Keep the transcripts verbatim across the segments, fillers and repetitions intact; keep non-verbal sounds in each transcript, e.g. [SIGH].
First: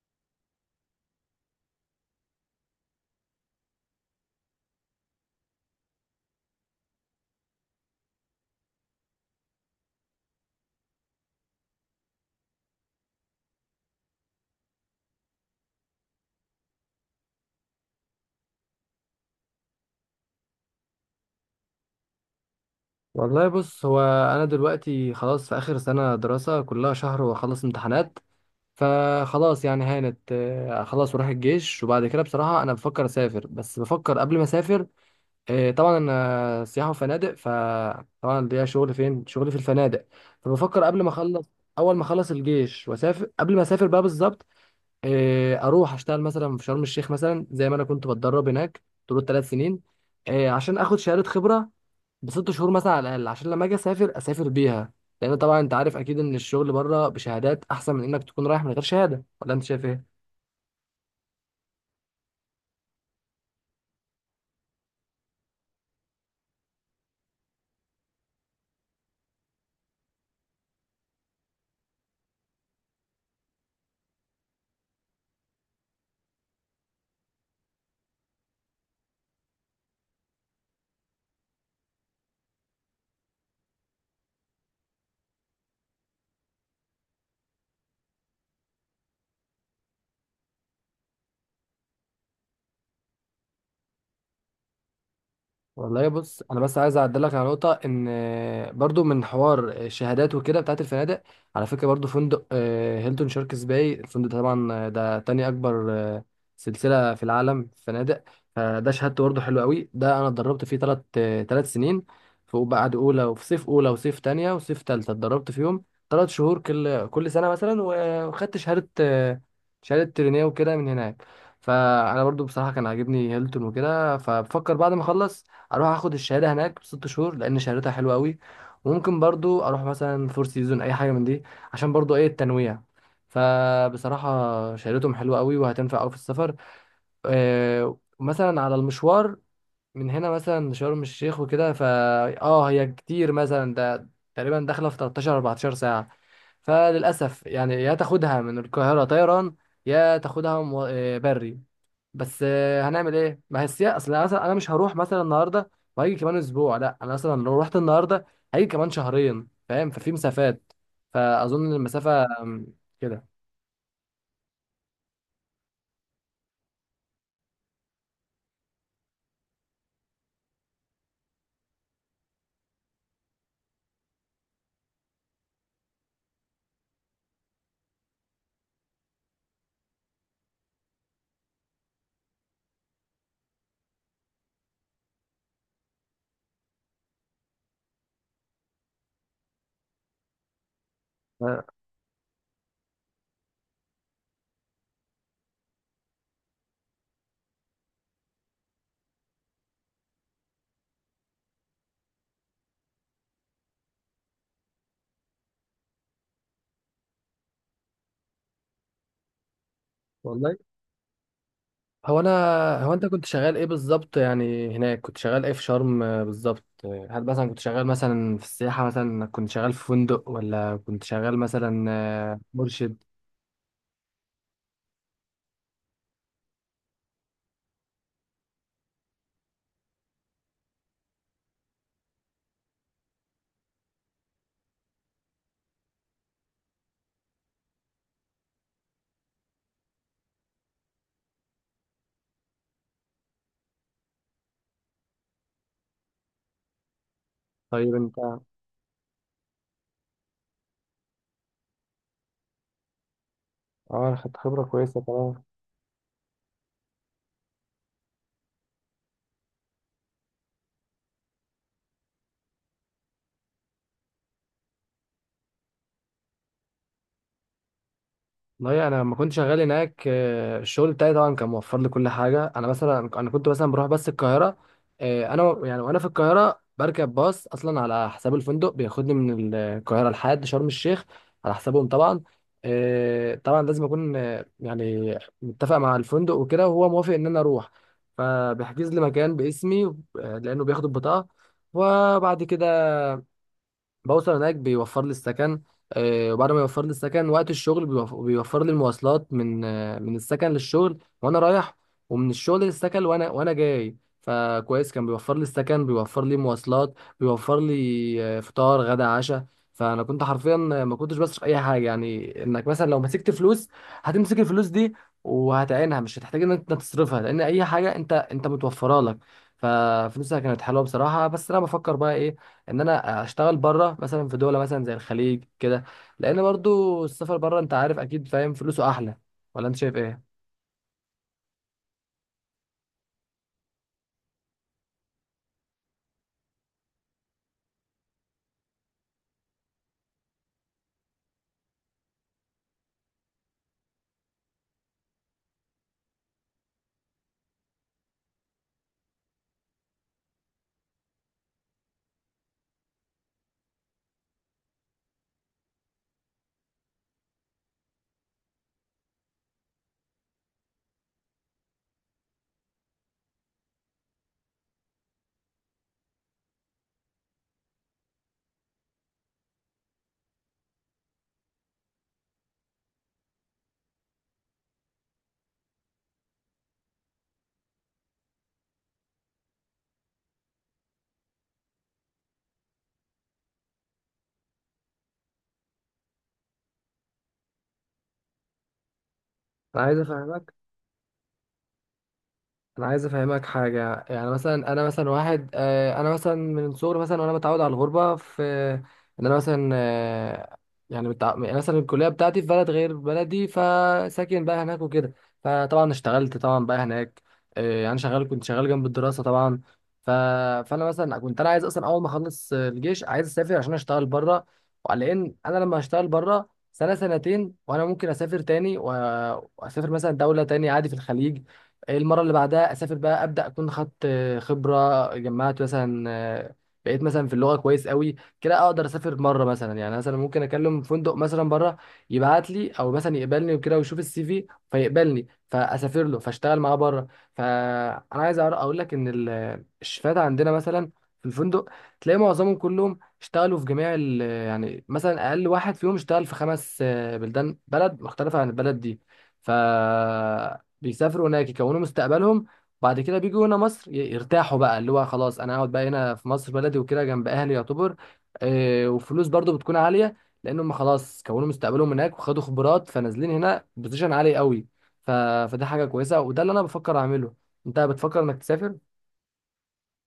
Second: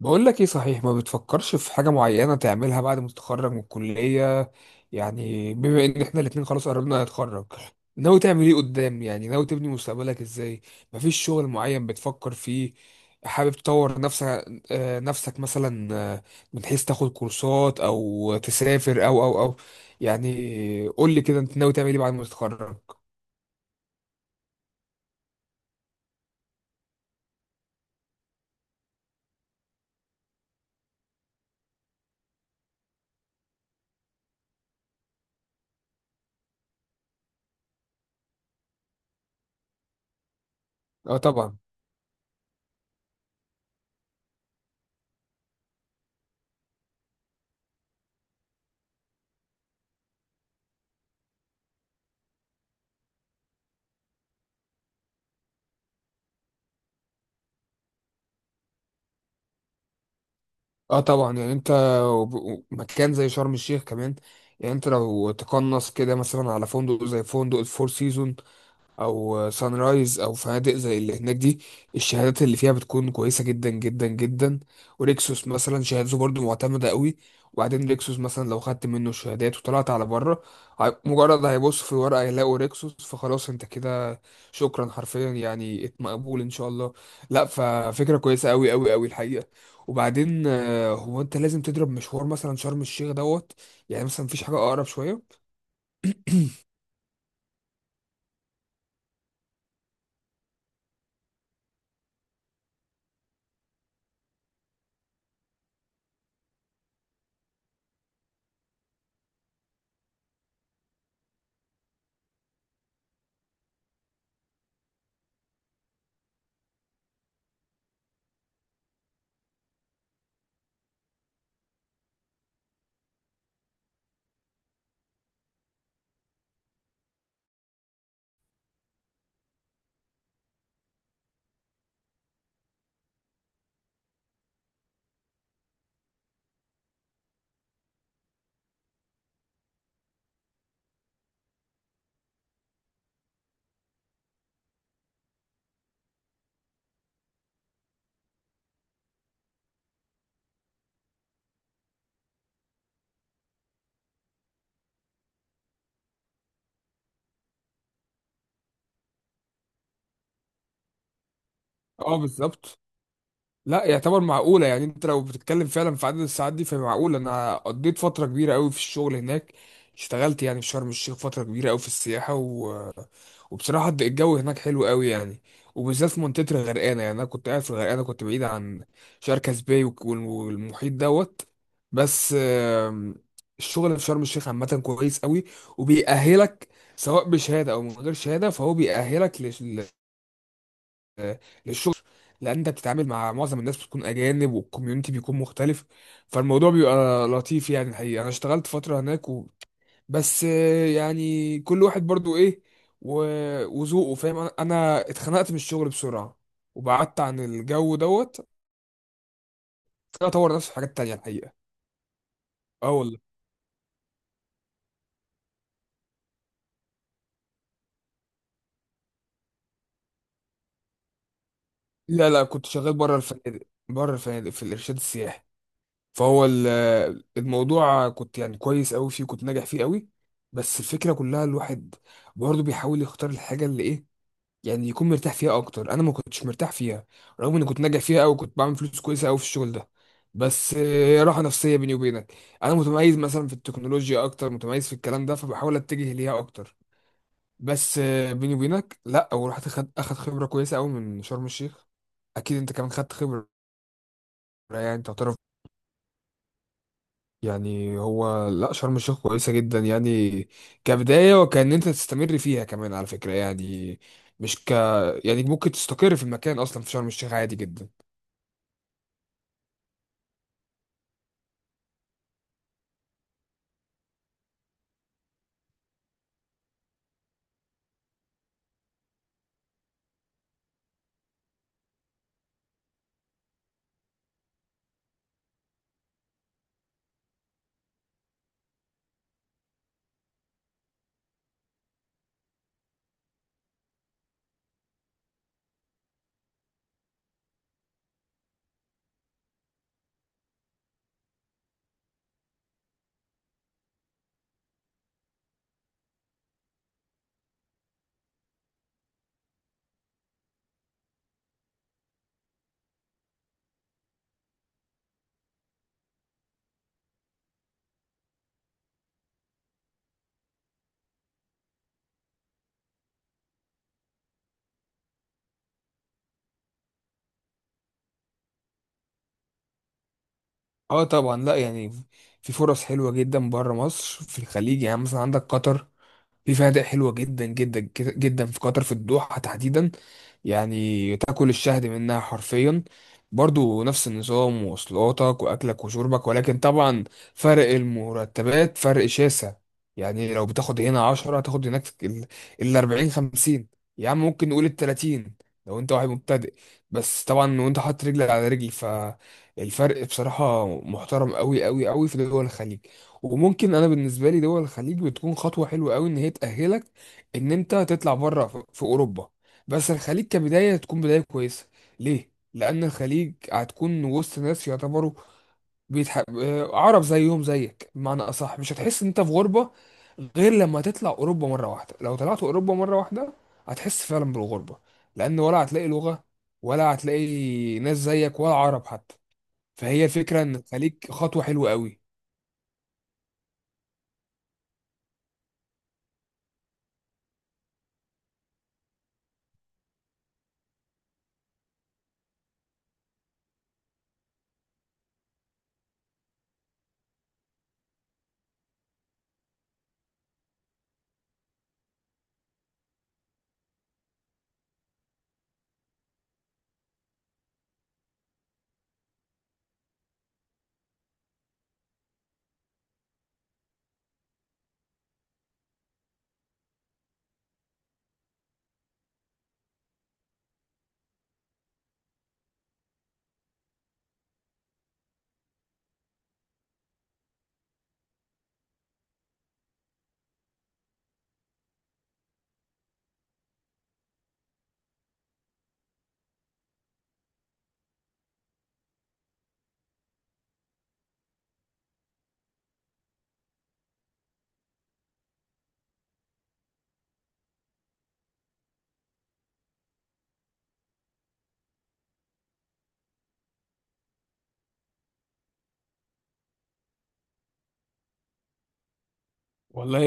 بقول لك ايه، صحيح ما بتفكرش في حاجة معينة تعملها بعد ما تتخرج من الكلية؟ يعني بما ان احنا الاتنين خلاص قربنا نتخرج، ناوي تعمل ايه قدام؟ يعني ناوي تبني مستقبلك ازاي؟ مفيش شغل معين بتفكر فيه؟ حابب تطور نفسك؟ آه، نفسك مثلا. آه، من حيث تاخد كورسات او تسافر او او او. يعني قول لي كده، انت ناوي تعمل ايه بعد ما تتخرج؟ والله بص هو انا دلوقتي خلاص في اخر سنه دراسه كلها شهر واخلص امتحانات. فخلاص يعني هانت، آه، خلاص وراح الجيش. وبعد كده بصراحه انا بفكر اسافر، بس بفكر قبل ما اسافر. آه، طبعا انا سياحه وفنادق، فطبعا ليا شغل، فين شغلي؟ في الفنادق. فبفكر قبل ما اه اخلص، طبعا. اول ما اخلص الجيش واسافر، قبل ما اسافر بقى بالظبط، آه، اروح اشتغل مثلا في شرم الشيخ، مثلا زي ما انا كنت بتدرب هناك طول التلات سنين، آه، عشان اخد شهاده خبره بست شهور مثلا على الاقل، عشان لما اجي اسافر اسافر بيها. لان طبعا انت عارف اكيد ان الشغل بره بشهادات احسن من انك تكون رايح من غير شهاده، ولا انت شايف ايه؟ اه طبعا، يعني انت وب- مكان زي شرم الشيخ كمان، يعني انت لو تقنص كده مثلا على فندق زي فندق الفور سيزون او سان رايز او فنادق زي اللي هناك دي، الشهادات اللي فيها بتكون كويسه جدا جدا جدا. وريكسوس مثلا شهادته برضو معتمده قوي. وبعدين ريكسوس مثلا لو خدت منه الشهادات وطلعت على بره، هي- مجرد هيبص في الورقه يلاقوا ريكسوس فخلاص انت كده، شكرا حرفيا. يعني ات- مقبول ان شاء الله. لا، ففكره كويسه قوي قوي قوي الحقيقه. وبعدين آه، هو انت لازم تضرب مشوار مثلا شرم الشيخ دوت؟ يعني مثلا مفيش حاجه اقرب شويه؟ والله بص، انا بس عايز اعدلك على نقطه ان آه، برضو من حوار الشهادات وكده بتاعت الفنادق، على فكره برضو فندق آه، هيلتون شاركس باي، الفندق ده طبعا، آه، ده تاني اكبر آه، سلسله في العالم في فنادق. فده شهادته برضو حلو قوي. ده انا اتدربت فيه ثلاث ثلاث سنين، في بعد اولى وفي صيف اولى وصيف تانية وصيف تالتة اتدربت فيهم تلات شهور كل كل سنه مثلا. و- وخدت شهاده، آه، شهاده ترينيه وكده من هناك. فانا برضو بصراحه كان عاجبني هيلتون وكده، فبفكر بعد ما اخلص اروح اخد الشهاده هناك بست شهور، لان شهادتها حلوه قوي. وممكن برضو اروح مثلا فور سيزون، اي حاجه من دي، عشان برضو ايه، التنويع. فبصراحه شهادتهم حلوه قوي وهتنفع قوي في السفر. آه، مثلا على المشوار من هنا مثلا لشرم الشيخ وكده، فا اه هي كتير مثلا، ده تقريبا داخله في تلتاشر اربعتاشر ساعه. فللاسف يعني يا تاخدها من القاهره طيران، يا تاخدها مو- آه، بري. بس آه، هنعمل ايه، ما هي السياسه. اصل انا مثلا، انا مش هروح مثلا النهارده وهيجي كمان اسبوع، لا انا مثلا لو رحت النهارده هيجي كمان شهرين، فاهم؟ ففي مسافات، فاظن اه المسافه آم، بالظبط. كده. لا، يعتبر معقولة. يعني انت لو بتتكلم فعلا في عدد الساعات دي فهي معقولة. انا قضيت فترة كبيرة قوي في الشغل هناك، اشتغلت يعني في شرم الشيخ فترة كبيرة قوي في السياحة و... وبصراحة الجو هناك حلو قوي يعني. وبالذات في منطقة الغرقانة، يعني انا كنت قاعد في الغرقانة، كنت بعيد عن شركة سباي وك- وال- والمحيط دوت. بس آم، الشغل في شرم الشيخ عامة كويس قوي وبيأهلك، سواء بشهادة او من غير شهادة فهو بيأهلك آه، الشغل. لان انت بتتعامل مع معظم الناس بتكون اجانب والكوميونتي بيكون مختلف، فالموضوع بيبقى لطيف يعني. الحقيقه انا اشتغلت فتره هناك و... بس آه، يعني كل واحد برضو ايه و... وذوقه، فاهم. انا أنا اتخنقت من الشغل بسرعه، وبعدت عن الجو دوت. أنا اطور والله نفسي في حاجات تانية الحقيقه. هو انا اه هو انت والله، كنت شغال ايه بالظبط يعني هناك؟ كنت شغال ايه في شرم آه، بالظبط؟ آه، هل مثلا كنت شغال مثلا في السياحه، مثلا كنت شغال في فندق، ولا كنت شغال مثلا لا آه، لا، كنت شغال مرشد؟ بره الفنادق. بره الفنادق في الارشاد السياحي. فهو ال- الموضوع كنت يعني كويس قوي فيه، كنت ناجح فيه قوي. بس الفكره كلها الواحد برضه بيحاول يختار الحاجه اللي ايه، يعني يكون مرتاح فيها اكتر. انا ما كنتش مرتاح فيها رغم اني كنت ناجح فيها قوي، كنت بعمل فلوس كويسه قوي في الشغل ده. بس آه، راحه نفسيه، بيني وبينك. انا متميز مثلا في التكنولوجيا اكتر، متميز في الكلام ده فبحاول اتجه ليها اكتر. طيب بس آه، انت، بيني وبينك، لا. ورحت اخد اخد خبره كويسه قوي من شرم الشيخ. اكيد انت كمان خدت خبره. اه أنا خدت خبرة كويسة يعني تعتبر، تمام. يعني هو لا، شرم الشيخ كويسة جدا يعني كبداية، وكأن انت تستمر فيها كمان على فكرة يعني. مش ك يعني ممكن تستقر في المكان اصلا في شرم الشيخ عادي جدا. والله انا لما كنت شغال هناك آه، الشغل بتاعي طبعا كان موفر لي كل حاجه. انا مثلا، انا كنت مثلا بروح بس القاهره، آه، انا و- يعني وانا في القاهره بركب باص اصلا على حساب الفندق، بياخدني من القاهره لحد شرم الشيخ على حسابهم طبعا. آه، طبعا لازم اكون آه، يعني متفق مع الفندق وكده، وهو موافق ان انا اروح، فبيحجز لي مكان باسمي، آه، لانه بياخد البطاقه. وبعد كده بوصل هناك بيوفر لي السكن، آه، وبعد ما يوفر لي السكن، وقت الشغل بيوف- بيوفر لي المواصلات من آه، من السكن للشغل وانا رايح، ومن الشغل للسكن وانا وانا جاي. فكويس، كان بيوفر لي السكن، بيوفر لي مواصلات، بيوفر لي آه، فطار غدا عشاء. فانا كنت حرفيا ما كنتش بصرف اي حاجه. يعني انك مثلا لو مسكت فلوس هتمسك الفلوس دي وهتعينها، مش هتحتاج ان انت تصرفها، لان اي حاجه انت انت متوفره لك. ففلوسها كانت حلوه بصراحه. بس انا بفكر بقى ايه، ان انا اشتغل بره مثلا في دوله مثلا زي الخليج كده، لان برضو السفر بره انت عارف اكيد، فاهم، فلوسه احلى، ولا انت شايف ايه؟ اه طبعا لا، يعني في فرص حلوة جدا بره مصر في الخليج. يعني مثلا عندك قطر، في فنادق حلوة جدا جدا جد- جدا في قطر، في الدوحة تحديدا. يعني تاكل الشهد منها حرفيا. برضو نفس النظام ومواصلاتك وأكلك وشربك، ولكن طبعا فرق المرتبات فرق شاسع. يعني لو بتاخد هنا عشرة هتاخد هناك الأربعين خمسين، يا عم ممكن نقول التلاتين لو انت واحد مبتدئ. بس طبعا وانت حاطط رجل على رجل فالفرق بصراحة محترم قوي قوي قوي في دول الخليج. وممكن، انا بالنسبه لي دول الخليج بتكون خطوه حلوه قوي، ان هي تاهلك ان انت تطلع بره في في اوروبا. بس الخليج كبدايه تكون بدايه كويسه، ليه؟ لان الخليج هتكون وسط ناس يعتبروا بيتح... آه، عرب، زيهم زيك، بمعنى اصح مش هتحس ان انت في غربه، غير لما تطلع اوروبا مره واحده. لو طلعت اوروبا مره واحده هتحس فعلا بالغربه، لان ولا هتلاقي لغه ولا هتلاقي ناس زيك ولا عرب حتى. انا عايز فهي الفكره افهمك ان الخليج خطوه حلوه قوي. انا عايز افهمك حاجه. يعني مثلا انا مثلا واحد، آه، انا مثلا من صغري مثلا وانا متعود على الغربه، في ان انا مثلا آه، يعني متع... يعني مثلا الكليه بتاعتي في بلد غير بلدي، فساكن بقى هناك وكده، فطبعا اشتغلت طبعا بقى هناك. آه، يعني شغال، كنت شغال جنب الدراسه طبعا. ف... فانا مثلا كنت انا عايز اصلا اول ما اخلص آه، الجيش عايز اسافر عشان اشتغل بره، لان انا لما هشتغل بره سنه سنتين وانا ممكن اسافر تاني، و... واسافر مثلا دوله تاني عادي في الخليج. إيه المره اللي بعدها اسافر بقى ابدا، اكون خدت آه، خبره، جمعت مثلا، آه، بقيت مثلا في اللغه كويس قوي كده، اقدر اسافر مره مثلا. يعني مثلا ممكن اكلم فندق مثلا بره يبعت لي، او مثلا يقبلني وكده ويشوف السي في فيقبلني، فاسافر له فاشتغل معاه بره. فانا عايز أعر- اقول لك ان ال- الشفات عندنا مثلا في الفندق تلاقي معظمهم كلهم اشتغلوا في جميع ال- يعني مثلا اقل واحد فيهم اشتغل في خمس آه، بلدان، بلد مختلفه عن البلد دي. ف بيسافروا هناك يكونوا مستقبلهم، بعد كده بيجوا هنا مصر ي- يرتاحوا بقى، اللي هو خلاص انا اقعد بقى هنا في مصر بلدي وكده جنب اهلي، يعتبر آه، وفلوس برضو بتكون عالية، لان هم خلاص كونوا مستقبلهم هناك وخدوا خبرات، فنازلين هنا بوزيشن عالي قوي. ف... فده حاجة كويسة، وده اللي انا بفكر اعمله. انت بتفكر انك تسافر؟ والله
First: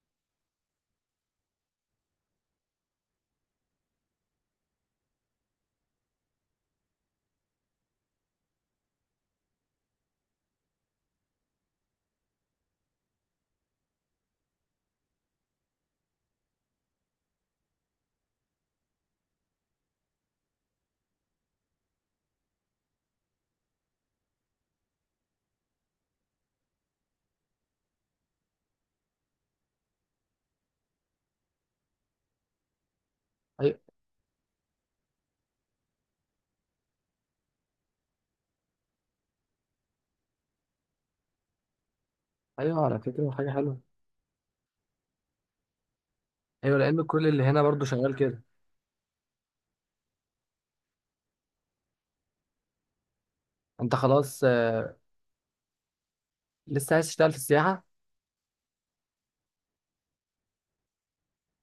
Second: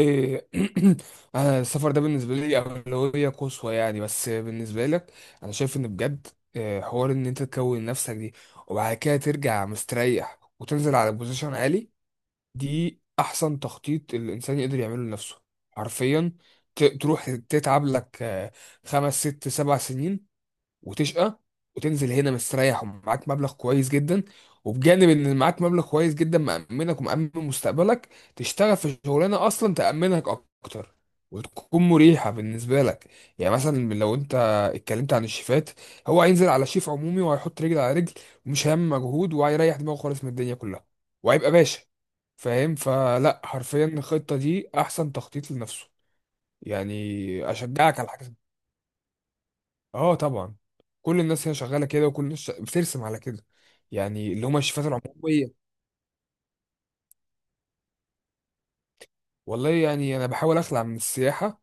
[CLEARS THROAT] انا السفر ده بالنسبه لي اولويه قصوى يعني. بس بالنسبه لك، انا شايف ان بجد آه، حوار ان انت تكون نفسك دي، وبعد كده ترجع مستريح وتنزل على بوزيشن عالي، دي احسن تخطيط الانسان يقدر يعمله لنفسه، حرفيا. ت- تروح تتعب لك آه، خمس ست سبع سنين وتشقى، وتنزل هنا مستريح ومعاك مبلغ كويس جدا. وبجانب ان معاك مبلغ كويس جدا مأمنك ومأمن مستقبلك، تشتغل في شغلانه اصلا تأمنك اكتر وتكون مريحه بالنسبه لك. يعني أي- مثلا لو انت اتكلمت عن الشيفات، هو هينزل على شيف عمومي وهيحط رجل على رجل ومش هيعمل مجهود وهيريح دماغه خالص من الدنيا كلها، وهيبقى باشا. فاهم؟ ايوه على فكرة فلا، حاجة حلوة. حرفيا الخطه دي احسن تخطيط لنفسه. ايوه لان كل اللي يعني هنا برضو اشجعك على شغال حاجه. كده. اه طبعا. كل الناس هنا شغاله كده، وكل الناس ش- بترسم على كده، انت يعني خلاص اللي هم آه، الشيفات العموميه. لسه عايز تشتغل في السياحة؟ والله يعني انا بحاول اخلع من السياحه،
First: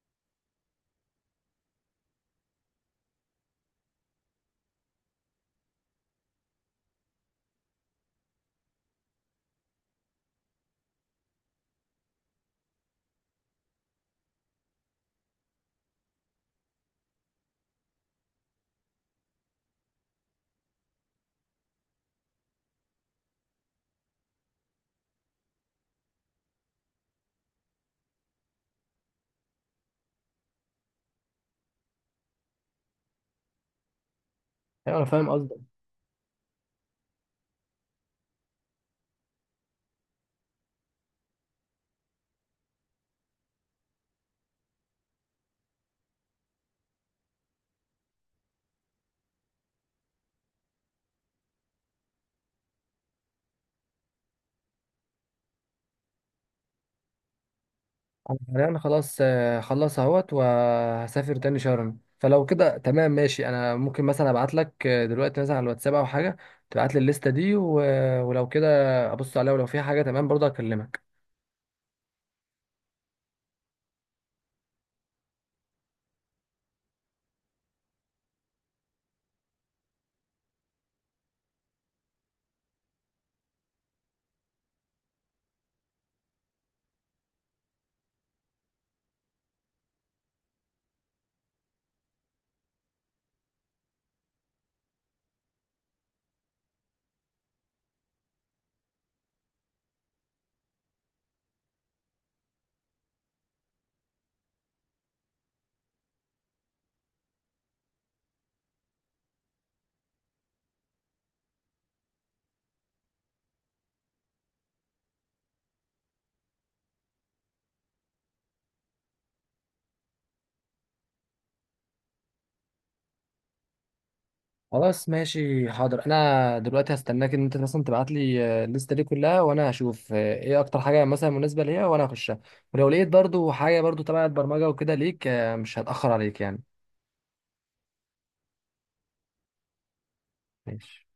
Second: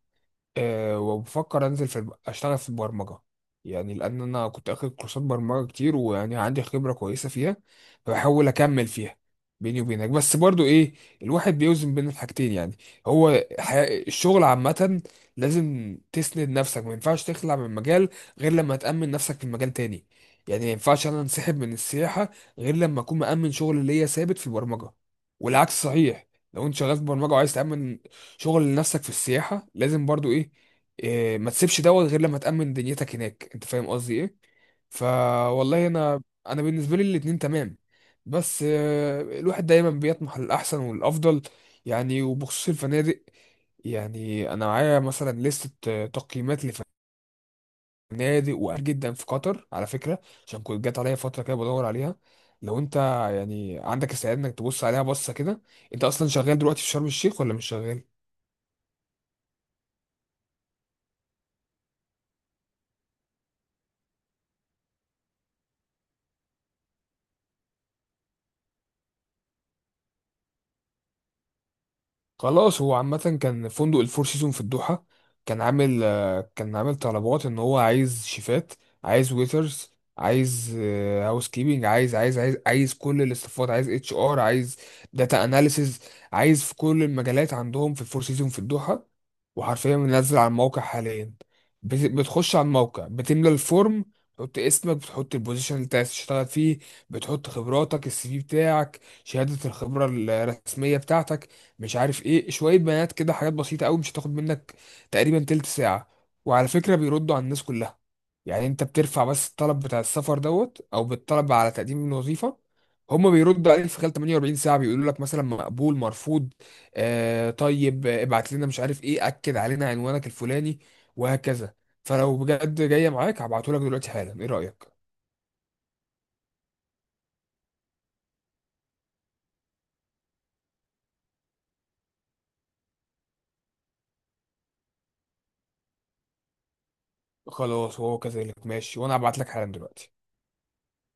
أه، وبفكر انزل في الب- اشتغل في البرمجه. يعني لان انا كنت اخد كورسات برمجه كتير، ويعني عندي خبره كويسه فيها فبحاول اكمل فيها، بيني وبينك. بس برضو ايه، الواحد بيوزن بين الحاجتين يعني. هو حي... الشغل عامه لازم تسند نفسك، ما ينفعش تخلع من مجال غير لما تأمن نفسك في مجال تاني. يعني ما ينفعش انا انسحب من السياحه غير لما اكون مأمن شغل ليا ثابت في البرمجه. والعكس صحيح، لو انت شغال في برمجه وعايز تأمن شغل لنفسك في السياحة، لازم برضو ايه، إيه، ما تسيبش دوت غير لما تأمن دنيتك هناك. انت فاهم قصدي ايه؟ ايوه انا فاهم قصدك. فوالله انا، انا بالنسبة لي الاتنين تمام. بس آه، الواحد دايما بيطمح للأحسن والأفضل. يعني وبخصوص الفنادق، يعني انا معايا مثلا لستة آه، تقييمات لفنادق وقال جدا في قطر على فكرة، عشان كنت جات عليا فترة كده بدور عليها. لو انت يعني عندك استعداد انك تبص عليها بصة كده، انت اصلا شغال دلوقتي في شرم الشيخ ولا مش شغال؟ يعني انا حاليا خلاص آه، خلص اهوت وهسافر تاني شرم، فلو كده تمام ماشي، انا ممكن مثلا ابعت لك آه، دلوقتي مثلا على الواتساب او حاجه، تبعت لي الليسته دي و... ولو كده ابص عليها، ولو في حاجه تمام برضه اكلمك. خلاص. هو عامة كان فندق الفور سيزون في الدوحة كان عامل آه، كان عامل طلبات ان هو عايز شيفات، عايز ويترز، عايز هاوس كيبنج، عايز عايز عايز عايز كل الاستفاضة، عايز اتش ار، عايز داتا اناليسز، عايز في كل المجالات عندهم في الفور سيزون في الدوحة، وحرفيا منزل على الموقع حاليا. بت- بتخش على الموقع، بتملى الفورم، بتحط اسمك، بتحط البوزيشن اللي انت عايز تشتغل فيه، بتحط خبراتك، السي في بتاعك، شهادة الخبرة الرسمية بتاعتك، مش عارف ايه، شوية بيانات كده، حاجات بسيطة قوي مش هتاخد منك تقريبا تلت ساعة. وعلى فكرة بيردوا على الناس كلها. يعني انت بترفع بس الطلب بتاع السفر دوت او بالطلب على تقديم الوظيفة، هما بيردوا عليك في خلال ثمانية واربعين ساعة، بيقولوا لك مثلا مقبول، مرفوض، آه طيب، آه، ابعت لنا مش عارف ايه، اكد علينا عنوانك الفلاني، وهكذا. فلو بجد جاية معاك هبعته لك دلوقتي حالا، ايه رأيك؟ خلاص ماشي حاضر، انا دلوقتي هستناك ان انت مثلا تبعت لي آه، الليسته دي كلها، وانا هشوف آه، ايه اكتر حاجه مثلا مناسبه ليا وانا هخشها. ولو لقيت برضه حاجه برضه تبع البرمجه وكده ليك آه، مش هتاخر عليك يعني. خلاص هو كذلك، ماشي، وانا هبعت لك حالا دلوقتي. ماشي.